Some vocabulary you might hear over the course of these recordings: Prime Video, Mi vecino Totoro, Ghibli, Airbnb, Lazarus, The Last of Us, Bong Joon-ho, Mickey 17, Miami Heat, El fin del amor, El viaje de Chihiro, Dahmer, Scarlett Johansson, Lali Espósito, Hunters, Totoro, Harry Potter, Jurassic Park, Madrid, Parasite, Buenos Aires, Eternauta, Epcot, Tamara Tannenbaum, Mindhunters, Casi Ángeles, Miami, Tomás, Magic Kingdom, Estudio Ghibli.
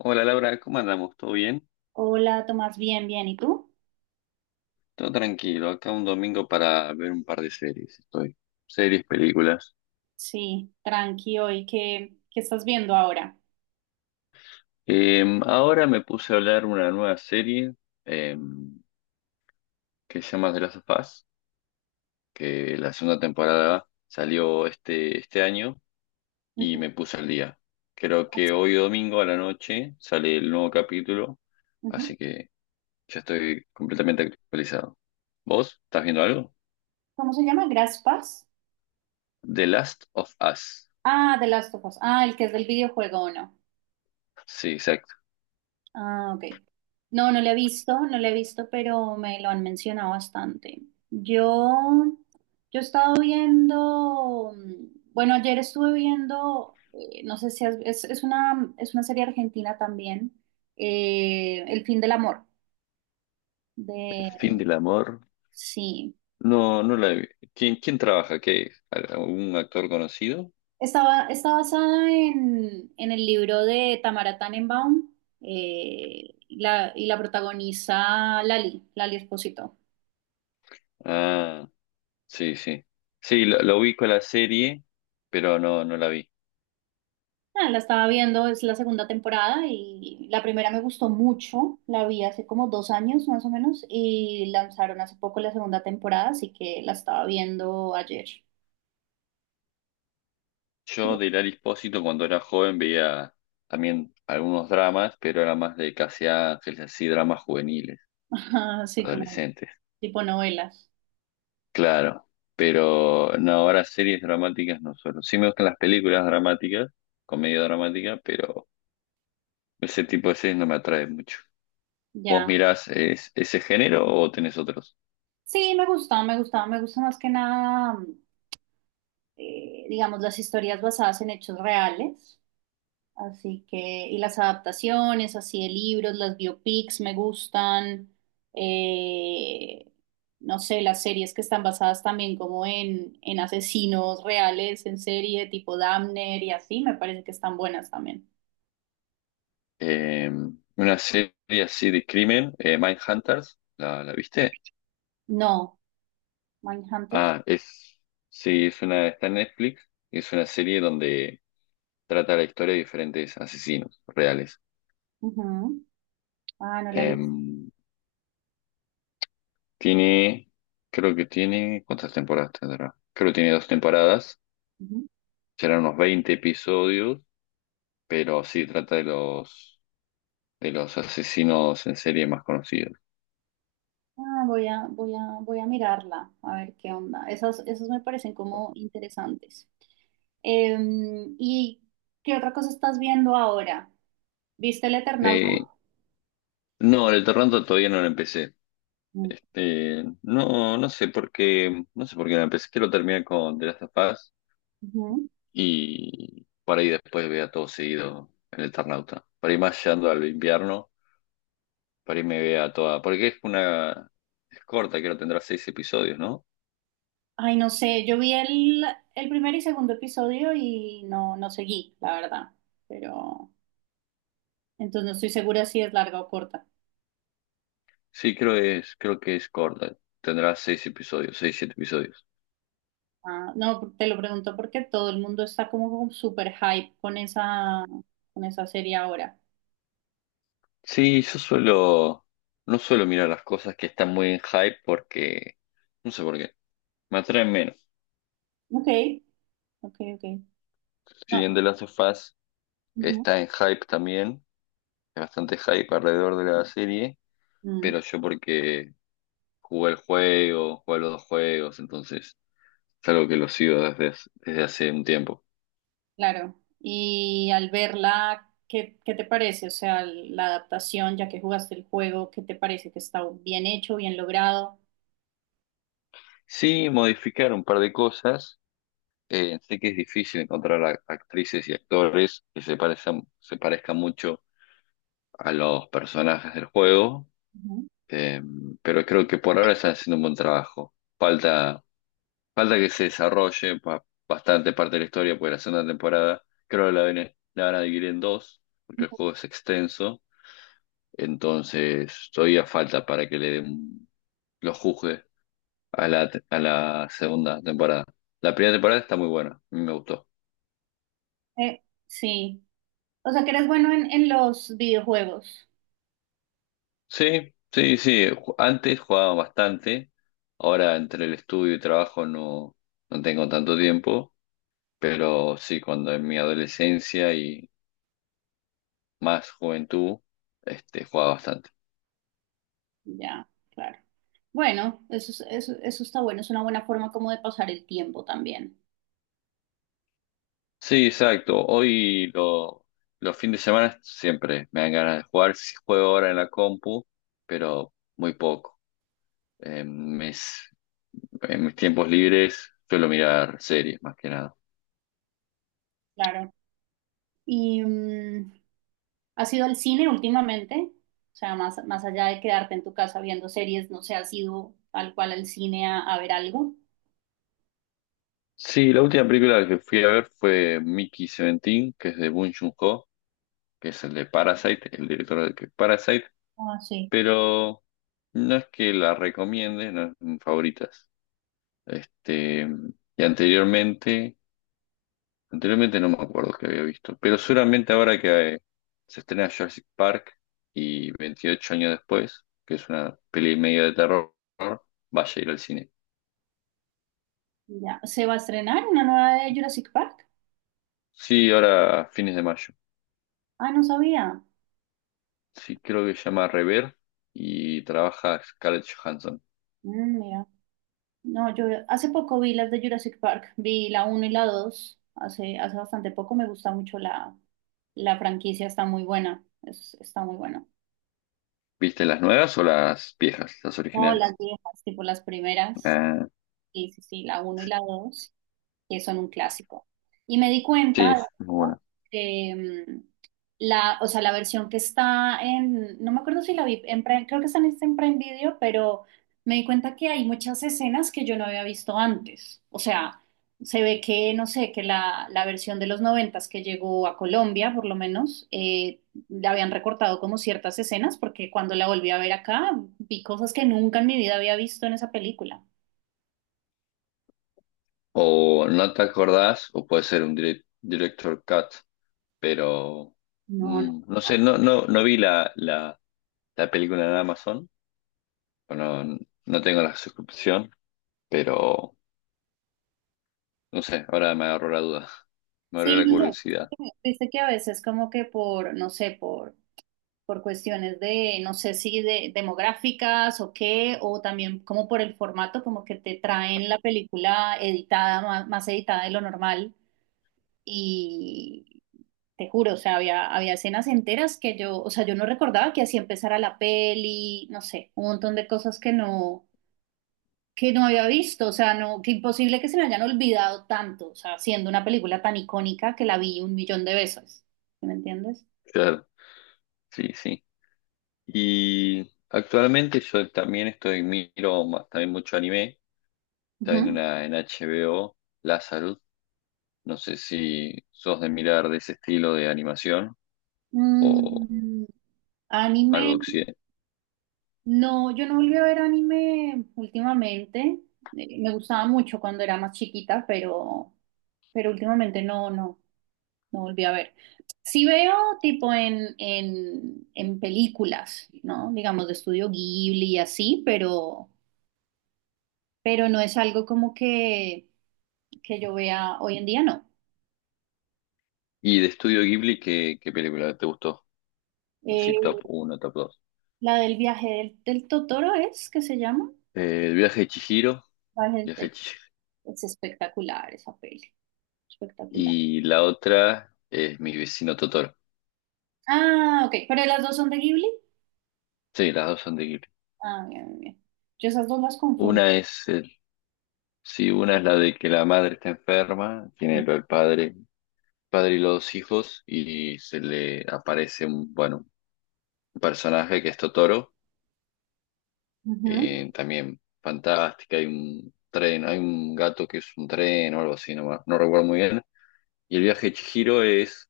Hola, Laura, ¿cómo andamos? ¿Todo bien? Hola, Tomás, bien, bien. ¿Y tú? Todo tranquilo, acá un domingo para ver un par de series, estoy. Series, películas. Sí, tranqui hoy. ¿Qué estás viendo ahora? Ahora me puse a hablar una nueva serie em, que se llama The Last of Us, que la segunda temporada salió este año y Ujú, me puse al día. Creo que hoy domingo a la noche sale el nuevo capítulo, ujú. así que ya estoy completamente actualizado. ¿Vos estás viendo algo? ¿Cómo se llama? ¿Graspas? The Last of Us. Ah, The Last of Us. Ah, el que es del videojuego, ¿o no? Sí, exacto. Ah, ok. No, no lo he visto, no lo he visto, pero me lo han mencionado bastante. Yo, yo he estado viendo, bueno, ayer estuve viendo, no sé si has- es una serie argentina también, El fin del amor, El de, fin del amor. sí. No, no la he vi- ¿Quién trabaja? ¿Qué? ¿Un actor conocido? Está basada en el libro de Tamara Tannenbaum, y la protagoniza Lali Espósito. Ah, sí, sí. Sí, lo ubico la serie, pero no, no la vi. Ah, la estaba viendo, es la segunda temporada y la primera me gustó mucho, la vi hace como dos años más o menos y lanzaron hace poco la segunda temporada, así que la estaba viendo ayer. Yo de Hilary Espósito, cuando era joven, veía también algunos dramas, pero era más de Casi Ángeles, así dramas juveniles, Así como adolescentes. tipo novelas, Claro. Pero no, ahora series dramáticas no suelo. Sí me gustan las películas dramáticas, comedia dramática, pero ese tipo de series no me atrae mucho. ¿Vos ya. mirás es- ese género o tenés otros? Sí, me gusta más que nada, digamos, las historias basadas en hechos reales. Así que, y las adaptaciones, así de libros, las biopics me gustan, eh, no sé, las series que están basadas también como en asesinos reales, en serie tipo Dahmer y así, me parece que están buenas también. Eh, una serie así de crimen, Mindhunters, la viste? No, Mindhunters. Ah, sí, es una, está en Netflix y es una serie donde trata la historia de diferentes asesinos reales. Ujú. Ah, no la he Eh, visto. tiene, creo que tiene, ¿cuántas temporadas tendrá? Creo que tiene dos temporadas, Ujú. serán unos 20 episodios, pero sí trata de de los asesinos en serie más conocidos. Ah, voy a mirarla, a ver qué onda. Esas, esas me parecen como interesantes. ¿Y qué otra cosa estás viendo ahora? ¿Viste el Eternauta? Eh, no, el Toronto todavía no lo empecé. Mm. Este, no, no sé por qué me que lo terminé con The Last of Us Ujú. y para ahí después vea todo seguido el Eternauta. Para ir más llegando al invierno, para ahí me vea toda, porque es una, es corta, creo que tendrá seis episodios, ¿no? Ay, no sé, yo vi el primer y segundo episodio y no, no seguí, la verdad. Pero entonces no estoy segura si es larga o corta. Sí, creo es, creo que es corta, tendrá seis episodios, seis, siete episodios. Ah, no, te lo pregunto porque todo el mundo está como con super hype con esa serie ahora. Sí, no suelo mirar las cosas que están muy en hype porque, no sé por qué, me atraen menos. Ok, ok, ok. Si bien No. The Last of Us Ujú. está en hype también. Hay bastante hype alrededor de la serie, Mm, pero yo porque jugué el juego, jugué los dos juegos, entonces es algo que lo sigo desde hace un tiempo. claro. Y al verla, ¿qué te parece? O sea, la adaptación, ya que jugaste el juego, ¿qué te parece? ¿Que está bien hecho, bien logrado? Sí, modificar un par de cosas. Sé que es difícil encontrar a- actrices y actores que se parezcan mucho a los personajes del juego, Ujú. eh, pero creo que por ahora están haciendo un buen trabajo. Falta que se desarrolle pa- bastante parte de la historia, porque la segunda temporada creo que la van a dividir en dos, porque el juego es extenso. Entonces, todavía falta para que le den los juzgue a a la segunda temporada. La primera temporada está muy buena, a mí me gustó. Sí, o sea que eres bueno en los videojuegos. Sí, sí, sí. ju- Antes jugaba bastante, ahora entre el estudio y trabajo no, no tengo tanto tiempo, pero sí, cuando en mi adolescencia y más juventud, este, jugaba bastante. Ya, claro. Bueno, eso, eso está bueno, es una buena forma como de pasar el tiempo también. Sí, exacto. Los fines de semana siempre me dan ganas de jugar. Sí juego ahora en la compu, pero muy poco. En mis, en mis tiempos libres suelo mirar series más que nada. Claro. ¿Y has ido al cine últimamente? O sea, más, más allá de quedarte en tu casa viendo series, no sé, ¿has ido tal cual al cine a ver algo? Sí, la última película que fui a ver fue Mickey 17, que es de Bong Joon-ho, que es el de Parasite, el director de Parasite, Ah, sí. pero no es que la recomiende, no es de mis favoritas. Este, y anteriormente anteriormente no me acuerdo que había visto, pero seguramente ahora que se estrena Jurassic Park y 28 años después, que es una peli medio de terror, vaya a ir al cine. Ya, ¿se va a estrenar una nueva de Jurassic Park? Sí, ahora a fines de mayo. Ah, no sabía. Sí, creo que se llama Rever y trabaja Scarlett Johansson. Mm, mira. No, yo hace poco vi las de Jurassic Park, vi la uno y la 2 hace, hace bastante poco, me gusta mucho la, la franquicia, está muy buena. ¿Viste las nuevas o las viejas, las No, las originales? viejas, tipo las primeras, Ah, sí, sí, sí, la uno y la dos, que son un clásico. Y me di sí, cuenta de es muy esto, buena. que mm, o sea, la versión que está en, no me acuerdo si la vi, en creo que está en, está en Prime Video, pero me di cuenta que hay muchas escenas que yo no había visto antes. O sea, se ve que, no sé, que la versión de los noventas que llegó a Colombia, por lo menos, le habían recortado como ciertas escenas, porque cuando la volví a ver acá, vi cosas que nunca en mi vida había visto en esa película. O no te acordás, o puede ser un direct- director cut, pero No. No sé, no, no, no vi la la película en Amazon. Bueno, no tengo la suscripción, pero no sé, ahora me agarró la duda. Me abrió Sí, la no curiosidad. sé, viste que a veces como que por, no sé, por cuestiones de, no sé si de demográficas o qué, o también como por el formato, como que te traen la película editada, más, más editada de lo normal, y te juro, o sea, había, había escenas enteras que yo, o sea, yo no recordaba que así empezara la peli, no sé, un montón de cosas que que no había visto, o sea, no, que imposible que se me hayan olvidado tanto, o sea, siendo una película tan icónica que la vi un millón de veces, ¿sí? ¿Me entiendes? Claro, sí, sí. Y actualmente yo también estoy, miro ma- también mucho anime. Está en Ujú. una en HBO, Lazarus. No sé si sos de mirar de ese estilo de animación o Mm, anime, algo de occidente. no, yo no volví a ver anime últimamente. Me gustaba mucho cuando era más chiquita, pero últimamente no volví a ver. Sí veo tipo en, en películas, ¿no? Digamos de estudio Ghibli y así, pero no es algo como que yo vea hoy en día, no. Y de Estudio Ghibli, ¿qué película te gustó? Eh, Así top uno, top dos. la del viaje del Totoro es que se llama. El viaje de Chihiro. Viaje Viaje del- de Chihiro, Es espectacular esa peli, espectacular. y la otra es Mi vecino Totoro. Ah, ok, pero las dos son de Ghibli. Sí, las dos son de Ghibli. Ah, bien, bien, bien. Yo esas dos las confundo. Una es el, sí, una es la de que la madre está enferma, tiene lo del padre, padre y los dos hijos, y se le aparece un, bueno, un personaje que es Totoro, Ujú. También fantástica, hay un tren, hay un gato que es un tren o algo así, no, me- no recuerdo muy bien. Y el viaje de Chihiro es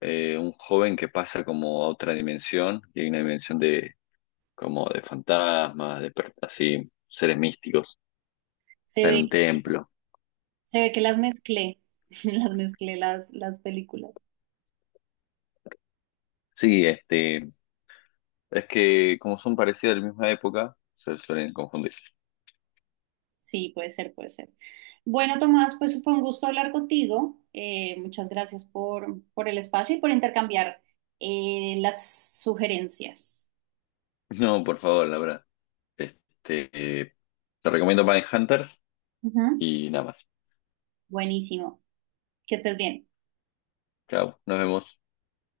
un joven que pasa como a otra dimensión, y hay una dimensión de como de fantasmas, de per- así, seres místicos. Se Está en un ve, templo. se ve que las mezclé, las mezclé las películas. Sí, este, es que como son parecidos de la misma época, se suelen confundir. Sí, puede ser, puede ser. Bueno, Tomás, pues fue un gusto hablar contigo. Muchas gracias por el espacio y por intercambiar las sugerencias. No, por favor, la verdad. Este, te recomiendo Hunters Ujú, y nada más. buenísimo. Que estés bien. Chao, nos vemos.